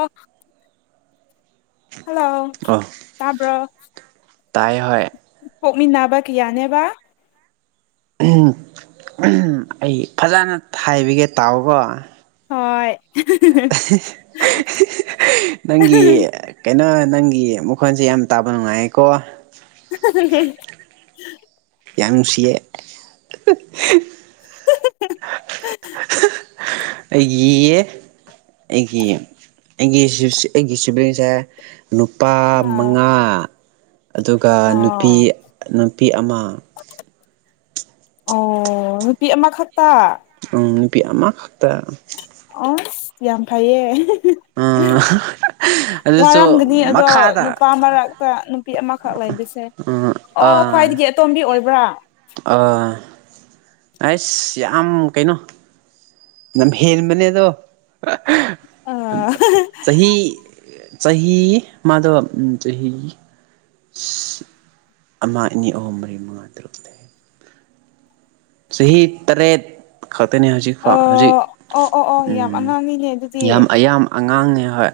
ꯑꯣ ꯍꯜꯂꯣ ꯑꯣ ꯇꯥꯕ꯭ꯔꯣ? ꯇꯥꯏ ꯍꯣꯏ ꯄꯣꯛꯃꯤꯟꯅꯕ ꯀꯤꯌꯥꯅꯦꯕ? ꯑꯩ ꯐꯖꯅ ꯍꯥꯏꯕꯤꯒꯦ ꯇꯥꯑꯣꯀꯣ ꯍꯣꯏ ꯅꯪꯒꯤ ꯀꯩꯅꯣ ꯅꯪꯒꯤ ꯈꯣꯟꯁꯦ ꯌꯥꯝ ꯇꯥꯕ ꯅꯨꯡꯉꯥꯏꯌꯦꯀꯣ [unintelligible] ꯌꯥꯝ ꯅꯨꯡꯁꯤꯌꯦ ꯑꯩꯒꯤꯌꯦ ꯑꯩꯒꯤ ꯑꯩꯒꯤ ꯑꯩꯒꯤ ꯁꯤꯕꯂꯤꯡꯁꯦ ꯅꯨꯄꯥ ꯑꯥ ꯃꯉꯥ ꯑꯗꯨꯒ ꯅꯨꯄꯤ ꯑꯥ ꯅꯨꯄꯤ ꯑꯃ ꯑꯣ ꯅꯨꯄꯤ ꯑꯃꯈꯛꯇ ꯎꯝ ꯅꯨꯄꯤ ꯑꯃ ꯈꯛꯇ ꯑꯁ ꯌꯥꯝ ꯐꯩꯌꯦ ꯑꯗꯨꯁꯨ ꯋꯥꯔꯝꯒꯅꯤ ꯑꯗꯣ ꯃꯈꯥꯗ ꯅꯨꯄꯥ ꯃꯔꯛꯇ ꯅꯨꯄꯤ ꯑꯃꯈꯛ ꯂꯩꯕꯁꯦ ꯑꯣ ꯑꯥ ꯈ꯭ꯋꯥꯏꯗꯒꯤ ꯑꯇꯣꯝꯕꯤ ꯑꯣꯏꯕ꯭ꯔꯥ ꯑꯩꯁ ꯌꯥꯝ ꯀꯩꯅꯣ ꯂꯝꯍꯦꯟꯕꯅꯦꯗꯣ ꯑꯥ ꯆꯍꯤ ꯆꯍꯤ ꯃꯥꯗꯣ ꯎꯝ ꯆꯍꯤ ꯑꯃ ꯑꯅꯤ ꯑꯍꯨꯝ ꯃꯔꯤ ꯃꯉꯥ ꯇꯔꯨꯛ ꯇꯔꯦꯠ ꯆꯍꯤ ꯇꯔꯦꯠ ꯈꯛꯇꯅꯦ ꯍꯧꯖꯤꯛꯐꯥꯎ ꯍꯧꯖꯤꯛ ꯑꯣ ꯑꯣ ꯑꯣ ꯑꯣ ꯌꯥꯝ ꯎꯝ ꯑꯉꯥꯡꯅꯤꯅꯦ ꯑꯗꯨꯗꯤ ꯌꯥꯝ ꯑꯌꯥꯝ ꯑꯉꯥꯡꯅꯦ ꯍꯣꯏ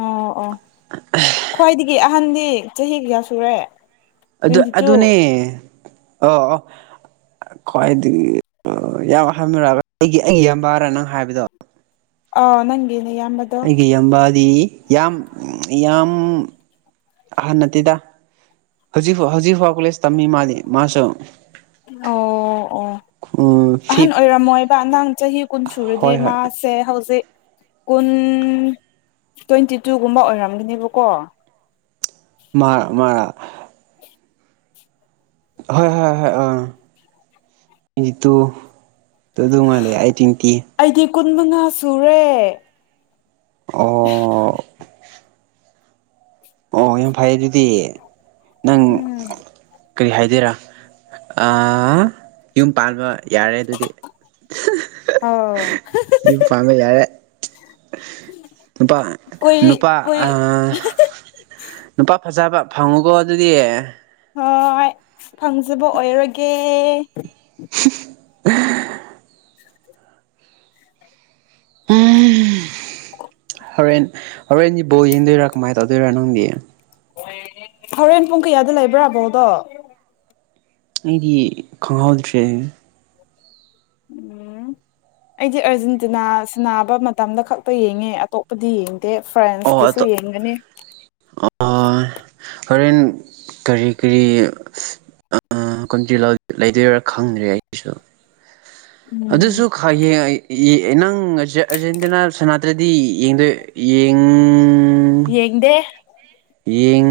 ꯑꯣ ꯑꯣ ꯈ꯭ꯋꯥꯏꯗꯒꯤ ꯑꯍꯟꯗꯤ ꯆꯍꯤ ꯀꯌꯥ ꯁꯨꯔꯦ ꯑꯗꯨ ꯇ꯭ꯋꯦꯟꯇꯤ ꯇꯨ ꯑꯗꯨꯅꯦ ꯑꯣ ꯑꯣ ꯈ꯭ꯋꯥꯏꯗꯒꯤ ꯌꯥꯝ ꯑꯍꯟꯔꯥ ꯑꯩꯒꯤ ꯑꯩꯒꯤ ꯌꯥꯝꯕꯔꯥ ꯅꯪ ꯍꯥꯏꯕꯗꯣ ꯑꯥ ꯅꯪꯒꯤ ꯅꯌꯥꯝꯕꯗꯣ ꯍꯥꯏꯗꯤ ꯌꯥꯝ ꯌꯥꯝ ꯍꯟꯅꯗꯦꯗ ꯍꯧꯖꯤꯛ ꯐꯥꯎ ꯍꯧꯖꯤꯛ ꯐꯥꯎ ꯀꯣꯂꯦꯖ ꯇꯝꯃꯤ ꯃꯥꯗꯤ ꯃꯥꯁꯨ ꯑꯣ ꯑꯣ ꯑꯍꯟ ꯐꯤꯞ ꯑꯣꯏꯔꯝꯃꯣꯏꯕ ꯅꯪ ꯆꯍꯤ ꯀꯨꯟ ꯁꯨꯔꯗꯤ ꯍꯣꯏ ꯍꯣꯏ ꯃꯥꯁꯦ ꯍꯧꯖꯤꯛ ꯀꯨꯟ ꯇ꯭ꯋꯦꯟꯇꯤ ꯇꯨꯒꯨꯝꯕ ꯑꯣꯏꯔꯝꯒꯅꯦꯕꯀꯣ ꯃꯥꯔ ꯃꯥꯔꯥ ꯍꯣꯏ ꯍꯣꯏ ꯍꯣꯏ ꯑꯥ ꯏꯇꯨ ꯑꯗꯨ ꯃꯥꯜꯂꯦ ꯑꯩ [unintelligible] ꯑꯩꯗꯤ ꯀꯨꯟ ꯃꯉꯥ ꯁꯨꯔꯦ ꯑꯣ ꯑꯣ ꯌꯥꯝ ꯐꯩ ꯑꯗꯨꯗꯤ ꯅꯪ ꯎꯝ ꯀꯔꯤ ꯍꯥꯏꯗꯣꯏꯔꯥ ꯑꯥ ꯌꯨꯝ ꯄꯥꯟꯕ ꯌꯥꯔꯦ ꯑꯗꯨꯗꯤ ꯑꯥꯎ ꯌꯨꯝ ꯄꯥꯟꯕ ꯌꯥꯔꯦ ꯅꯨꯄꯥ ꯀꯨꯏ ꯅꯨꯄꯥ ꯀꯨꯏ ꯑꯥ ꯅꯨꯄꯥ ꯐꯖꯕ ꯐꯪꯉꯨꯀꯣ ꯑꯗꯨꯗꯤ ꯍꯣꯏ ꯐꯪꯖꯕ ꯑꯣꯏꯔꯒꯦ [inaudible] [inaudible] ꯎꯝ ꯍꯣꯔꯦꯟ ꯍꯔꯦꯟꯗꯤ ꯕꯣꯜ ꯌꯦꯡꯗꯨꯔꯥ ꯀꯃꯥꯏ ꯇꯧꯗꯨꯔꯥ ꯅꯪꯗꯤ ꯍꯣꯔꯦꯟ ꯄꯨꯡ ꯀꯌꯥꯗ ꯂꯩꯕ꯭ꯔꯥ ꯕꯣꯜꯗꯣ ꯑꯩꯗꯤ ꯈꯪꯍꯧꯗ꯭ꯔꯦꯅꯦ ꯎꯝ ꯑꯩꯗꯤ ꯑꯔꯖꯦꯟꯇꯤꯅꯥ ꯁꯥꯅꯕ ꯃꯇꯝꯗ ꯈꯛꯇ ꯌꯦꯡꯉꯦ ꯑꯇꯣꯞꯄꯗꯤ ꯌꯦꯡ ꯗꯦ ꯑꯣ ꯐ꯭ꯔꯦꯟꯁꯀꯤꯁꯨ ꯌꯦꯡꯒꯅꯤ ꯍꯣꯔꯦꯟ ꯀꯔꯤ ꯀꯔꯤ ꯑꯥ [unintelligible] ꯂꯩꯗꯣꯏꯔꯥ ꯈꯪꯗ꯭ꯔꯦ ꯑꯩꯁꯨ ꯑꯗꯨꯁꯨ ꯎꯝ ꯅꯪ ꯑꯔꯖꯦꯟꯇꯤꯅꯥ ꯁꯥꯟꯅꯗ꯭ꯔꯗꯤ ꯌꯦꯡꯗꯦ ꯌꯦꯡ ꯌꯦꯡꯗꯦ ꯌꯦꯡ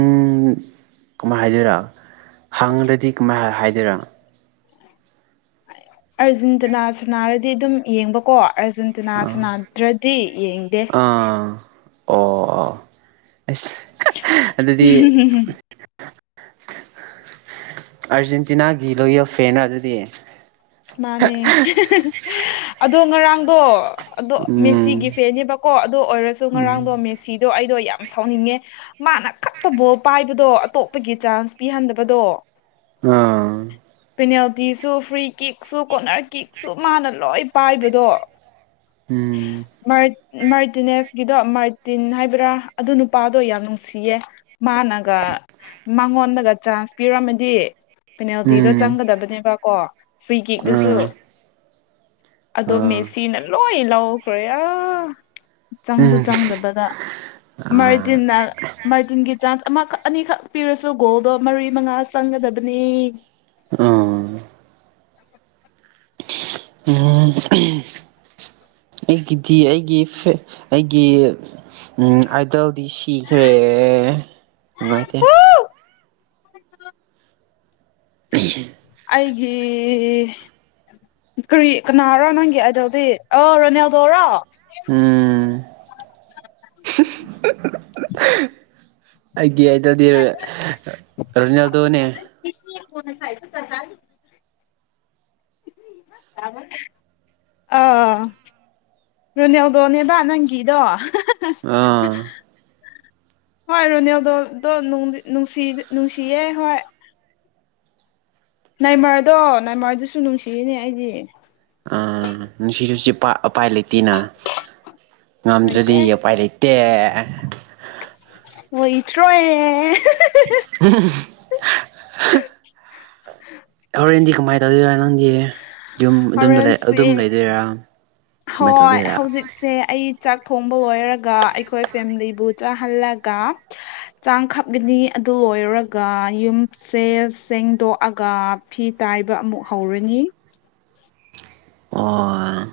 ꯀꯃꯥꯏꯅ ꯍꯥꯏꯗꯣꯏꯔꯥ ꯍꯪꯔꯗꯤ ꯀꯃꯥꯏ ꯍꯥꯏꯗꯣꯏꯔ ꯑꯔꯖꯦꯟꯇꯤꯅꯥ ꯁꯅꯥꯔꯗꯤ ꯑꯗꯨꯝ ꯌꯦꯡꯕꯀꯣ ꯑꯥꯔꯖꯦꯟꯇꯤꯅꯥ ꯑꯥ ꯁꯅꯥꯗ꯭ꯔꯗꯤ ꯌꯦꯡꯗꯦ ꯑꯥ ꯑꯣ ꯑꯁ ꯑꯗꯨꯗꯤ ꯑꯥꯔꯖꯦꯟꯇꯤꯅꯥꯒꯤ ꯂꯣꯌꯦꯜ ꯐꯦꯅ ꯔꯣ ꯑꯗꯨꯗꯤ ꯃꯥꯅꯦ ꯑꯗꯣ ꯉꯔꯥꯡꯗꯣ ꯑꯗꯣ ꯃꯦꯁꯤꯒꯤ ꯎꯝ ꯐꯦꯟꯅꯦꯕꯀꯣ ꯑꯗꯨ ꯑꯣꯏꯔꯁꯨ ꯉꯔꯥꯡꯗꯣ ꯎꯝ ꯃꯦꯁꯤꯗꯣ ꯑꯩ ꯌꯥꯝꯅ ꯁꯥꯎꯅꯤꯡꯉꯦ ꯃꯥꯅ ꯈꯛꯇ ꯕꯣꯜ ꯄꯥꯏꯕꯗꯣ ꯑꯇꯣꯞꯄꯒꯤ ꯆꯥꯟꯁ ꯄꯤꯍꯟꯗꯕꯗꯣ ꯑꯥ ꯄꯦꯅꯥꯜꯇꯤꯁꯨ ꯐ꯭ꯔꯤ ꯀꯤꯛꯁꯨ ꯀꯣꯅꯔ ꯀꯤꯛꯁꯨ ꯃꯥꯅ ꯂꯣꯏ ꯄꯥꯏꯕꯗꯣ ꯎꯝ ꯃꯥꯔꯇꯤꯅꯦꯁꯀꯤꯗꯣ ꯃꯥꯔꯇꯤꯟ ꯍꯥꯏꯕ꯭ꯔꯥ ꯑꯗꯨ ꯅꯨꯄꯥꯗꯣ ꯌꯥꯝ ꯅꯨꯡꯁꯤꯌꯦ ꯃꯥꯅꯒ ꯃꯉꯣꯟꯗꯒ ꯆꯥꯟꯁ ꯄꯤꯔꯝꯃꯗꯤ ꯄꯦꯅꯥꯜꯇꯤꯗꯣ ꯎꯝ ꯆꯪꯒꯗꯕꯅꯦꯕꯀꯣ ꯐ꯭ꯔꯤ ꯀꯤꯛꯗꯨꯁꯨ ꯑꯥ ꯑꯗꯣ ꯑꯥ ꯃꯦꯁꯤꯅ ꯂꯣꯏ ꯂꯧꯈ꯭ꯔꯦ ꯑꯥ ꯆꯪꯁꯨ ꯎꯝ ꯆꯪꯗꯕꯗ ꯑꯥ ꯃꯥꯔꯇꯤꯟꯅ ꯃꯥꯔꯇꯤꯟꯒꯤ ꯆꯥꯟꯖ ꯑꯃꯈꯛ ꯑꯅꯤꯈꯛ ꯄꯤꯔꯁꯨ ꯒꯣꯜꯗꯣ ꯃꯔꯤ ꯃꯉꯥ ꯆꯪꯒꯗꯕꯅꯤ ꯑꯥ ꯎꯝ ꯑꯩꯒꯤꯗꯤ ꯑꯩꯒꯤ ꯐꯦꯛ ꯑꯩꯒꯤ ꯎꯝ ꯑꯥꯏꯗꯜꯗꯤ ꯁꯤꯈ꯭ꯔꯦ ꯅꯨꯡꯉꯥꯏꯇꯦ ꯍꯨ [inaudible] [unintelligible] ꯍꯦ ꯀꯔꯤ ꯀꯅꯥꯔꯣ ꯅꯪꯒꯤ ꯑꯥꯏꯗꯜꯗꯤ ꯑꯥ ꯔꯣꯅꯦꯜꯗꯣꯔꯣ ꯎꯝ [unintelligible] ꯑꯩꯒꯤ ꯑꯥꯏꯗꯜꯗꯤ ꯔꯣꯅꯦꯜꯗꯣꯅꯦ [unintelligible] ꯑꯥ ꯔꯣꯅꯦꯜꯗꯣꯅꯦꯕ ꯅꯪꯒꯤꯗꯣ ꯑꯥ ꯍꯣꯏ ꯔꯣꯅꯦꯜꯗꯣꯗꯣ ꯅꯨꯡꯁꯤ ꯅꯨꯡꯁꯤꯌꯦ ꯍꯣꯏ ꯅꯥꯏꯃꯔꯗꯣ ꯅꯥꯏꯃꯔꯗꯨꯁꯨ ꯅꯨꯡꯁꯤꯌꯦꯅꯦ ꯑꯩꯗꯤ ꯑꯥ ꯅꯨꯡꯁꯤꯔꯁꯨ ꯄ ꯑꯄꯥꯏ ꯂꯩꯇꯦꯅ ꯉꯝꯗ꯭ꯔꯗꯤ ꯑꯄꯥꯏ ꯂꯩꯇꯦ ꯂꯣꯏꯇ꯭ꯔꯦ ꯎꯝ [unintelligible] ꯑꯦ ꯌꯨꯝ ꯑꯗꯨꯝ ꯍꯣꯔꯦꯟꯁꯦ ꯑꯗꯨꯝ ꯂꯩꯗꯣꯏꯔꯥ ꯀꯃꯥꯏꯅ ꯍꯣꯏ ꯇꯧꯗꯣꯏꯔꯥ ꯍꯧꯖꯤꯛꯁꯦ ꯑꯩ ꯆꯥꯛ ꯊꯣꯡꯕ ꯂꯣꯏꯔꯒ ꯑꯩꯈꯣꯏ ꯐꯦꯃꯤꯂꯤꯕꯨ ꯆꯥꯍꯜꯂꯒ ꯆꯥꯡ ꯀꯞꯒꯅꯤ ꯑꯗꯨ ꯂꯣꯏꯔꯒ ꯌꯨꯝꯁꯦ ꯁꯦꯡꯗꯣꯛꯑꯒ ꯐꯤ ꯇꯥꯏꯕ ꯑꯃꯨꯛ ꯍꯧꯔꯅꯤ [inaudible] ꯑꯣ ꯑ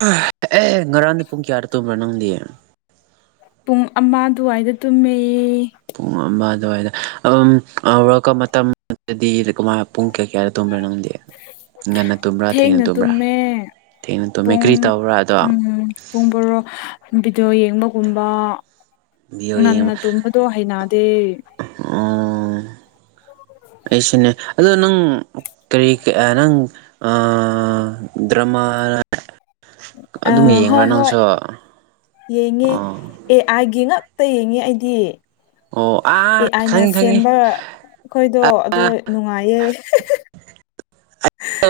[unintelligible] ꯑꯦ ꯉꯔꯥꯡꯗꯤ ꯄꯨꯡ ꯀꯌꯥꯗ ꯇꯨꯝꯕ꯭ꯔꯥ ꯅꯪꯗꯤ? ꯄꯨꯡ ꯑꯃ ꯑꯗꯨꯋꯥꯏꯗ ꯇꯨꯝꯃꯦ꯫ ꯄꯨꯡ ꯑꯃ ꯑꯗꯨꯋꯥꯏꯗ ꯑꯗꯨꯝ ꯑ ꯋꯥꯔꯜ ꯃꯇꯝꯗꯨꯗꯗꯤ ꯀꯃꯥꯏ ꯄꯨꯡ ꯀꯌꯥ ꯀꯌꯥꯗ ꯇꯨꯝꯕ꯭ꯔ ꯅꯪ? ꯊꯦꯡꯅ ꯇꯨꯝꯃꯦ꯫ ꯊꯦꯡꯅ ꯇꯨꯝꯃꯦ ꯄꯨꯡ ꯀ꯭ꯔꯤ ꯇꯧꯕ꯭ꯔꯥ ꯑꯗꯣ ꯎꯝ ꯄꯨꯡ ꯕꯔꯣ ꯚꯤꯗꯤꯑꯣ ꯌꯦꯡꯕꯒꯨꯝꯕ ꯚꯤꯗꯤꯑꯣ ꯉꯟꯅ ꯌꯦꯡꯕ ꯇꯨꯝꯕꯗꯣ ꯍꯩꯅꯗꯦ꯫ ꯑꯣ ꯑꯩꯁꯨꯅꯦ ꯑꯗꯣ ꯅꯪ ꯀꯔꯤ ꯑ ꯅꯪ ꯑꯥ ꯗ꯭ꯔꯃꯥ ꯑ ꯑꯗꯨꯝ ꯍꯣꯏ ꯌꯦꯡꯕ꯭ꯔꯥ ꯍꯣꯏ ꯅꯪꯁꯨ ꯌꯦꯡꯉꯦ ꯑꯣ ꯑꯦ ꯑꯩꯥꯏꯒꯤ ꯉꯛ ꯇ ꯌꯦꯡꯉꯦ ꯑꯩꯗꯤ꯫ ꯑꯣ ꯑꯦ ꯑꯥ ꯑꯥꯏꯅ ꯈꯪꯉꯤ ꯈꯪꯉꯤ ꯁꯦꯝꯕ ꯑꯩꯈꯣꯏꯗꯣ ꯗꯣ ꯅꯨꯡꯉꯥꯏꯌꯦ꯫ [unintelligible]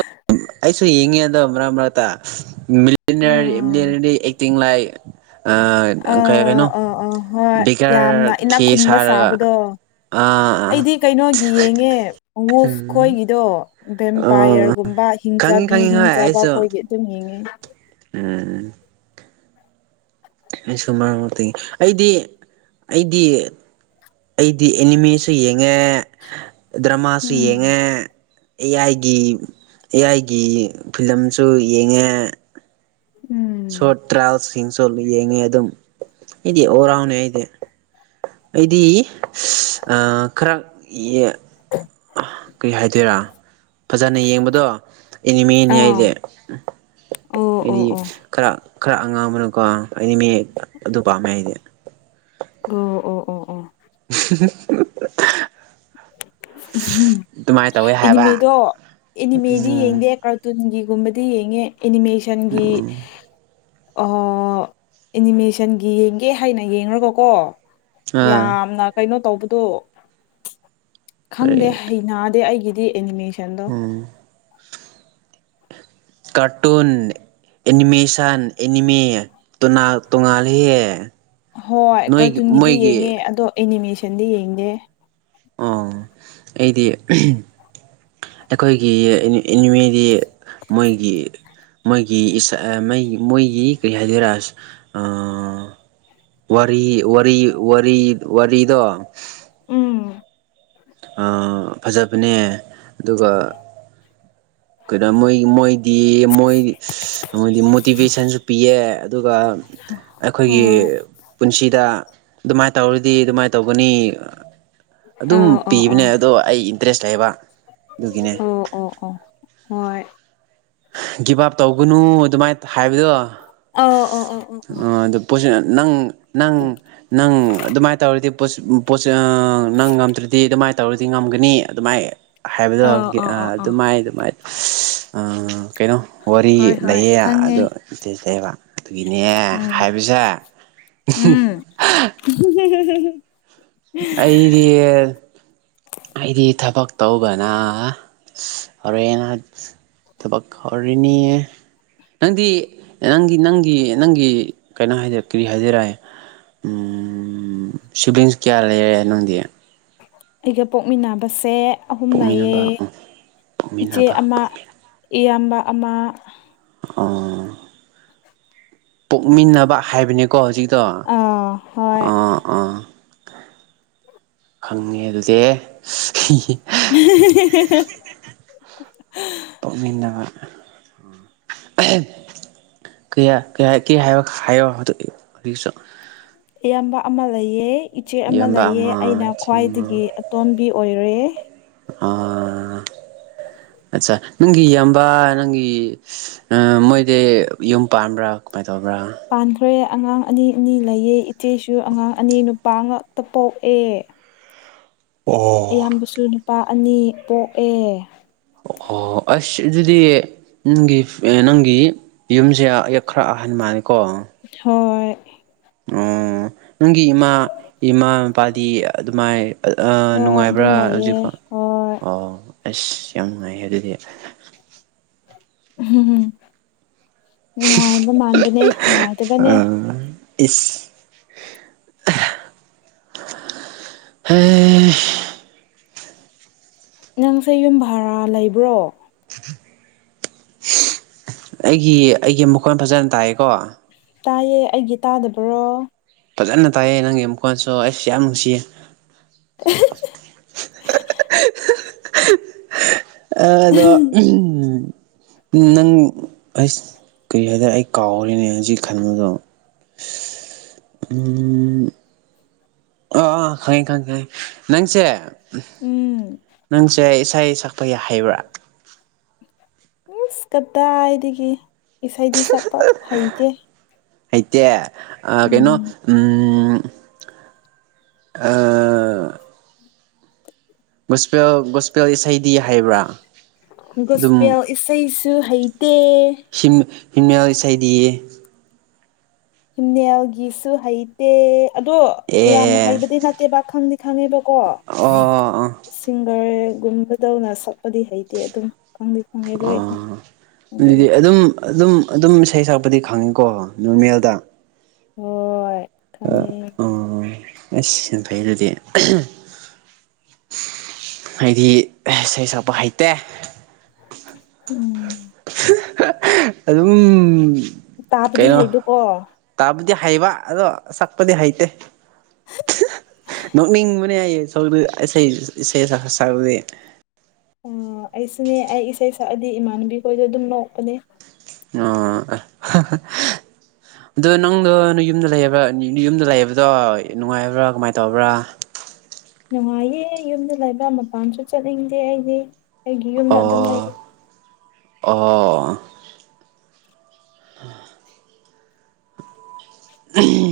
ꯑꯩꯁꯨ ꯌꯦꯡꯉꯤ ꯑꯗꯣ ꯃꯔꯛ ꯃꯔꯛꯇ ꯎꯝ ꯃꯤꯂꯤꯅꯔ [unintelligible] ꯑꯦꯛꯇꯤꯡ ꯂꯥꯏꯛ [unintelligible] ꯑ ꯀꯩ ꯀꯩꯅꯣ ꯑꯣ ꯑꯣ ꯍꯣꯏ ꯌꯥꯝꯅ ꯕꯤꯒꯔ ꯏꯅꯥꯛ ꯈꯤ ꯈꯨꯟꯕ ꯁꯥꯔꯒ ꯁꯥꯕꯗꯣ ꯑꯥ ꯑꯥ ꯑꯩꯗꯤ ꯀꯩꯅꯣꯒꯤ ꯌꯦꯡꯉꯦ ꯋꯨꯐ ꯎꯝ ꯈꯣꯏꯒꯤꯗꯣ ꯑꯣ ꯕꯦꯝꯄꯥꯌꯔꯒꯨꯝꯕ ꯍꯤꯡ ꯈꯪꯉꯤ ꯆꯥꯕꯤ ꯈꯪꯉꯤ ꯍꯤꯡ ꯍꯣꯏ ꯆꯥꯕ ꯑꯩꯁꯨ ꯀꯣꯏꯒꯤ ꯑꯗꯨꯝ ꯌꯦꯡꯉꯦ ꯎꯝ ꯑꯩꯁꯨ ꯃꯔꯛ ꯃꯔꯛꯇꯒꯤ ꯑꯩꯗꯤ ꯑꯩꯗꯤ ꯑꯩꯗꯤ ꯑꯦꯅꯤꯃꯦꯁꯨ ꯌꯦꯡꯉꯦ, ꯗ꯭ꯔꯃꯥꯁꯨ ꯎꯝ ꯌꯦꯡꯉꯦ꯫ ꯑꯦꯌꯥꯏꯒꯤ ꯑꯦꯌꯥꯏꯒꯤ ꯐꯤꯂꯝꯁꯨ ꯌꯦꯡꯉꯦ ꯎꯝ ꯁꯣꯔꯠ ꯇ꯭ꯔꯥꯏꯌꯦꯜꯁꯤꯡꯁꯨ ꯌꯦꯡꯉꯦ ꯑꯗꯨꯝ ꯑꯩꯗꯤ ꯑꯣꯔꯥꯎꯅꯦ ꯑꯩꯗꯤ ꯑꯩꯗꯤ [unintelligible] ꯑ ꯈꯔ ꯌꯦ [unintelligible] ꯀꯩ ꯍꯥꯏꯗꯣꯏꯔꯥ ꯐꯖꯅ ꯌꯦꯡꯕꯗꯣ ꯑꯦꯅꯤꯃꯦꯅꯤ ꯑꯥ ꯑꯩꯗꯤ꯫ ꯑꯣ ꯑꯣ ꯑꯩꯗꯤ ꯑꯣ ꯈꯔꯥ ꯈꯔꯥ ꯑꯉꯥꯡꯕꯗꯨꯀꯣ ꯑꯦꯅꯤꯃꯦ ꯑꯗꯨ ꯄꯥꯝꯃꯦ ꯑꯩꯗꯤ꯫ ꯗꯣ ꯑꯣ ꯑꯣ ꯑꯣ [unintelligible] [unintelligible] ꯑꯗꯨꯃꯥꯏꯅ ꯇꯧꯋꯦ ꯍꯥꯏꯕ ꯑꯦꯅꯤꯃꯦꯗꯣ ꯑꯦꯅꯤꯃꯦꯗꯤ ꯎꯝ ꯌꯦꯡꯗꯦ ꯀꯥꯔꯇꯨꯟꯒꯤ ꯒꯨꯝꯕꯗꯤ ꯌꯦꯡꯉꯦ ꯑꯦꯅꯤꯃꯦꯁꯟꯒꯤ ꯍꯣ ꯑꯦꯅꯤꯃꯦꯁꯟꯒꯤ ꯌꯦꯡꯒꯦ ꯍꯥꯏꯅ ꯌꯦꯡꯔꯒꯀꯣ ꯑꯥ ꯌꯥꯝꯅ ꯀꯩꯅꯣ ꯇꯧꯕꯗꯣ ꯈꯪꯗꯦ ꯀꯔꯤ ꯍꯩꯅꯗꯦ ꯑꯩꯒꯤꯗꯤ ꯑꯦꯅꯤꯃꯦꯁꯟꯗꯣ ꯎꯝ ꯀꯥꯔꯇꯨꯟ ꯑꯦꯅꯤꯃꯦꯁꯟ ꯑꯦꯅꯤꯃꯦ ꯇꯣꯅꯥꯜ ꯇꯣꯉꯥꯜꯂꯤꯍꯦ꯫ ꯍꯣꯏ ꯅꯣꯏꯒꯤ ꯀꯥꯔꯇꯨꯟꯒꯤꯗꯤ ꯃꯣꯏꯒꯤ ꯌꯦꯡꯉꯦ ꯑꯗꯣ ꯑꯦꯅꯤꯃꯦꯁꯟꯗꯤ ꯌꯦꯡꯗꯦ꯫ ꯑꯣ ꯑꯩꯗꯤ [unintelligible] ꯑꯩꯈꯣꯏꯒꯤ ꯑꯦꯅꯤ ꯑꯦꯅꯤꯃꯦꯗꯤ ꯃꯣꯏꯒꯤ ꯃꯣꯏꯒꯤ ꯏꯁ ꯑ ꯃꯩ ꯃꯣꯏꯒꯤ ꯀꯩ ꯍꯥꯏꯗꯨꯏꯔꯥ ꯑ ꯋꯥꯔꯤ ꯋꯥꯔꯤ ꯋꯥꯔꯤ ꯋꯥꯔꯤꯗꯣ ꯎꯝ ꯑ ꯐꯖꯕꯅꯦ ꯑꯗꯨꯒ ꯀꯩꯗ ꯃꯣꯏ ꯃꯣꯏ ꯗꯤ ꯃꯣꯏ ꯑꯃꯗꯤ ꯃꯣꯇꯤꯚꯦꯁꯟꯁꯨ ꯄꯤꯌꯦ ꯑꯗꯨꯒ ꯑꯩꯈꯣꯏꯒꯤ ꯍꯣꯏ ꯄꯨꯟꯁꯤꯗ ꯑꯗꯨꯃꯥꯏꯅ ꯇꯧꯔꯗꯤ ꯑꯗꯨꯃꯥꯏꯅ ꯇꯧꯒꯅꯤ ꯑ ꯑꯗꯨꯝ ꯑ ꯑ ꯄꯤꯕꯅꯦ ꯑꯗꯣ ꯑꯩ ꯇꯔꯦꯁ ꯂꯩꯕ ꯑꯗꯨꯒꯤꯅꯦ ꯑꯣ ꯑꯣ ꯑꯣ ꯍꯣꯏ ꯒꯤꯞ ꯑꯞ ꯇꯧꯒꯅꯨ ꯑꯗꯨꯃꯥꯏꯅ ꯍꯥꯏꯕꯗꯣ ꯑꯣ ꯑꯣ ꯑꯣ ꯑꯣ ꯑꯗꯨ ꯄꯣꯠꯁꯤ ꯅꯪ ꯅꯪ ꯅꯪ ꯑꯗꯨꯃꯥꯏꯅ ꯇꯧꯔꯗꯤ ꯄꯣꯁ ꯄꯣꯁꯁꯥ ꯑ ꯅꯪ ꯉꯝꯗ꯭ꯔꯗꯤ ꯑꯗꯨꯃꯥꯏꯅ ꯇꯧꯔꯗꯤ ꯉꯝꯒꯅꯤ ꯑꯗꯨꯃꯥꯏ ꯍꯥꯏꯕꯗꯣ ꯑꯣ ꯑꯣ ꯑꯣ ꯑ ꯑꯣ ꯑꯣ ꯑꯗꯨꯃꯥꯏ ꯑꯗꯨꯃꯥꯏꯅ ꯑꯁ ꯑ ꯀꯩꯅꯣ ꯋꯥꯔꯤ ꯍꯣꯏ ꯍꯣꯏ ꯂꯩꯌꯦꯅ ꯈꯪꯉꯦ ꯑꯗꯨ ꯏꯁꯇꯦꯁ ꯂꯩꯌꯦꯕ ꯑꯗꯨꯒꯤꯅꯦ ꯎꯝ ꯍꯥꯏꯕꯁꯦ ꯎꯝ ꯢꯍꯤꯍꯦ ꯑꯩꯗꯤ ꯑꯩꯗꯤ ꯊꯕꯛ ꯇꯧꯕꯅ ꯍꯣꯔꯦꯟ ꯊꯕꯛ ꯍꯧ ꯔꯤꯅꯤ ꯅꯪꯗꯤ ꯅꯪꯒꯤ ꯅꯪꯒꯤ ꯅꯪꯒꯤ ꯀꯩꯅꯣ ꯍꯥꯏꯗꯣꯢ ꯀꯔꯤ ꯍꯥꯏꯖꯦꯔꯍꯦ ꯎꯝ ꯁꯤꯕ꯭ꯂꯤꯡꯁ ꯀꯌꯥ ꯂꯩꯔꯦ ꯅꯪꯗꯤ ꯑꯩꯒ ꯄꯣꯛꯃꯤꯟꯅꯕꯁꯦ ꯑꯍꯨꯝ ꯂꯩꯌꯦ ꯄꯣꯛꯃꯤꯟꯅꯕ ꯎꯝ ꯏꯆꯦ ꯄꯣꯛꯃꯤꯟꯅꯕ ꯑꯃ ꯄꯣꯛꯃꯤꯟꯅꯕ ꯏꯌꯥꯝꯕ ꯑꯃ ꯑꯣ ꯄꯣꯛꯃꯤꯟꯅꯕ ꯍꯥꯏꯕꯅꯦꯀꯣ ꯍꯧꯖꯤꯛꯇꯣ ꯑꯥ ꯍꯣꯏ ꯑꯣ ꯑꯣ ꯈꯪꯉꯦ ꯑꯗꯨꯗꯤ ꯍꯤꯍꯤ ꯎꯝ ꯍꯦꯍꯦꯍꯦ ꯄꯣꯛꯃꯤꯟꯅ ꯑ ꯍꯦꯝ ꯀꯌꯥ ꯀꯌꯥꯗꯤ ꯍꯥꯢꯌꯣ ꯍꯥꯏꯌꯣ ꯑꯗꯨꯗꯤ ꯍꯧꯒꯤꯛꯁꯨ ꯢꯌꯥꯝꯕ ꯑꯃ ꯂꯩꯌꯦ ꯏꯆꯦ ꯑꯃ ꯏꯌꯥꯝꯕ ꯂꯩꯌꯦ ꯑꯩꯅ ꯏꯆꯦ ꯑꯃ ꯈ꯭ꯋꯥꯏꯗꯒꯤ ꯑꯇꯣꯟꯕꯤ ꯑꯣꯏ ꯔꯦ ꯑꯥ ꯑꯆꯥ ꯅꯪꯒꯤ ꯌꯥꯝꯕꯥ ꯅꯪꯒꯤ ꯑ ꯃꯣꯏ ꯗꯦ ꯌꯨꯝ ꯄꯥꯟꯕ꯭ꯔꯥ ꯀꯃꯥꯏꯅ ꯇꯧꯕ꯭ꯔꯥ ꯄꯥꯟꯈ꯭ꯔꯦ ꯑꯉꯥꯡ ꯑꯅꯤ ꯑꯅꯤ ꯂꯩꯌꯦ ꯏꯆꯦꯁꯨ ꯑꯉꯥꯡ ꯑꯅꯤ ꯅꯨꯄꯥ ꯉꯛꯇ ꯄꯣꯛꯑꯦ ꯑꯌꯥꯝꯕꯁꯨ ꯅꯨꯄꯥ ꯑꯅꯤ ꯄꯣꯛꯑꯦ ꯑꯣ ꯑꯩꯁ ꯑꯗꯨꯗꯤ ꯅꯪꯒꯤ ꯅꯪꯒꯤ ꯌꯨꯝꯁꯦ ꯑꯌꯛ ꯈꯔ ꯑꯍꯟ ꯃꯥꯜꯂꯦꯀꯣ ꯍꯣꯏ ꯑꯣ ꯅꯪꯒꯤ ꯏꯃꯥ ꯏꯃꯥ ꯃꯄꯥꯗꯤ ꯑꯗꯨꯃꯥꯏ ꯑ ꯍꯣꯏ ꯑꯗꯨꯝ ꯅꯨꯡꯉꯥꯏꯕ꯭ꯔꯥ ꯂꯩꯌꯦ ꯍꯧꯖꯤꯛꯐꯥꯎ ꯍꯣꯏ ꯑꯣ ꯑꯩꯁ ꯌꯥꯝ ꯅꯨꯡꯉꯥꯏꯌꯦ ꯑꯗꯨꯗꯤ ꯎꯝ ꯍꯝ ꯍꯝ ꯅꯨꯡꯉꯥꯏꯕ ꯃꯥꯟꯕꯅꯦ ꯅꯨꯡꯉꯥꯏꯇꯕꯅꯦ ꯏꯁ ꯑ ꯍꯩ ꯅꯪꯁꯦ ꯌꯨꯝ ꯚꯔꯥ ꯂꯩꯕ꯭ꯔꯣ ꯑꯩꯒꯤ ꯑꯩꯒꯤ ꯃꯈꯣꯟ ꯐꯖꯅ ꯇꯥꯏꯌꯦꯀꯣ ꯇꯥꯏꯌꯦ ꯑꯩꯒꯤ ꯇꯥꯗꯕ꯭ꯔꯣ ꯐꯖꯅ ꯇꯥꯏꯌꯦ ꯅꯪꯒꯤ ꯃꯈꯣꯟꯁꯨ ꯑꯩꯁ ꯌꯥꯝ ꯅꯨꯡꯁꯤꯌꯦ [unintelligible] ꯑꯥ ꯑꯗꯣ ꯎꯝ ꯅꯪ ꯑꯩꯆ ꯀꯔꯤ ꯍꯥꯏꯗꯨꯔ ꯑꯩ ꯀꯥꯎꯔꯦꯅꯦ ꯍꯧꯖꯤꯛ ꯈꯟꯕꯗꯣ [inaudible] ꯎꯝ ꯑꯥ ꯑꯥ ꯈꯪꯉꯦ ꯈꯪꯉꯦ ꯈꯪꯉꯦ ꯅꯪꯁꯦ ꯎꯝ ꯎꯝ ꯅꯪꯁꯦ ꯢꯁ ꯏꯁꯩꯥ ꯁꯛꯄ ꯌꯥꯏ ꯍꯩꯕ꯭ꯔꯥ ꯢꯁ ꯀꯗꯥꯏꯗꯒꯤ ꯏꯁꯩꯗꯤ ꯁꯛꯄ ꯍꯩꯇꯦ ꯍꯩꯇꯦ ꯑꯥ ꯀꯩꯅꯣ ꯎꯝ ꯎꯝ ꯑꯥ ꯒꯣꯁꯄꯦꯜ ꯒꯣꯁꯄꯦꯜ ꯏꯁꯩꯗꯤ ꯍꯩꯕ꯭ꯔꯥ ꯑꯗꯨꯝ ꯒꯣꯁꯄꯦꯜ ꯏꯁꯩꯁꯨ ꯍꯩꯇꯦ ꯍꯤꯝꯅꯦꯜ ꯏꯁꯩꯗꯤ ꯍꯤꯝꯅꯦꯜꯒꯤꯁꯨ ꯍꯩꯇꯦ ꯑꯗꯣ ꯌꯥꯝꯅ ꯑꯦ ꯍꯩꯕꯗꯤ ꯅꯠꯇꯦꯕ ꯈꯪꯗꯤ ꯈꯪꯉꯦꯕꯀꯣ ꯑꯣ ꯑꯣ ꯁꯤꯡ ꯀꯔꯦꯒꯨꯝꯕꯗꯧꯅ ꯁꯛꯄꯗꯤ ꯍꯩꯇꯦ ꯑꯗꯨꯝ ꯈꯪꯗꯤ ꯈꯪꯉꯦ ꯂꯣꯏ ꯑꯥ ꯈꯪꯕꯗꯤ ꯅꯣꯏꯗꯤ ꯑꯗꯨꯝ ꯑꯗꯨꯝ ꯑꯗꯨꯝ ꯏꯁꯩ ꯁꯛꯄꯗꯤ ꯈꯪꯉꯤꯀꯣ ꯅꯨꯃꯦꯜꯗ ꯍꯣꯏ ꯈꯪꯉꯦ ꯑꯁ ꯌꯥꯝ ꯐꯩ ꯑꯗꯨꯗꯤ [unintelligible] ꯍꯥꯏꯗꯤ ꯑꯩꯆ ꯏꯁꯩ ꯁꯛꯄ ꯍꯩꯇꯦ ꯎꯝ [unintelligible] ꯑꯗꯨꯝ ꯇꯥꯕꯗꯤ ꯍꯩꯕꯀꯣ ꯗꯤ ꯍꯩꯕ ꯑꯗꯣ ꯁꯛꯄꯗꯤ ꯍꯩꯇꯦ [unintelligible] ꯅꯣꯛꯅꯤꯡꯕꯅꯦ ꯍꯥꯏꯌꯦ ꯁꯧꯗꯤ ꯑꯁꯩ ꯏꯁꯩ ꯁꯛꯄ ꯁꯛꯄꯗꯤ ꯎꯝ ꯑꯩꯁꯨꯅꯦ ꯑꯩ ꯏꯁꯩ ꯁꯛꯑꯗꯤ ꯏꯃꯥꯟꯅꯕꯤ ꯈꯣꯏꯗꯣ ꯑꯗꯨꯝ ꯅꯣꯛꯄꯅꯦ ꯑꯣ ꯍꯥ ꯍꯥ ꯑꯗꯣ ꯅꯪꯗꯣ ꯅꯌꯨꯝꯗ ꯂꯩꯕ꯭ꯔꯥ ꯅꯌꯨꯝꯗ ꯂꯩꯕꯗꯣ ꯅꯨꯡꯉꯥꯏꯕ꯭ꯔꯥ ꯀꯃꯥꯏ ꯇꯧꯕ꯭ꯔꯥ ꯅꯨꯡꯉꯥꯏꯌꯦ ꯌꯨꯝꯗ ꯂꯩꯕꯥ ꯃꯄꯥꯟꯁꯨ ꯆꯠꯅꯤꯡꯗꯦ ꯑꯩꯗꯤ ꯑꯩꯒꯤ ꯌꯨꯝꯗ ꯑꯗꯨꯝ ꯂꯩ ꯑꯥ [inaudible] ꯎꯝ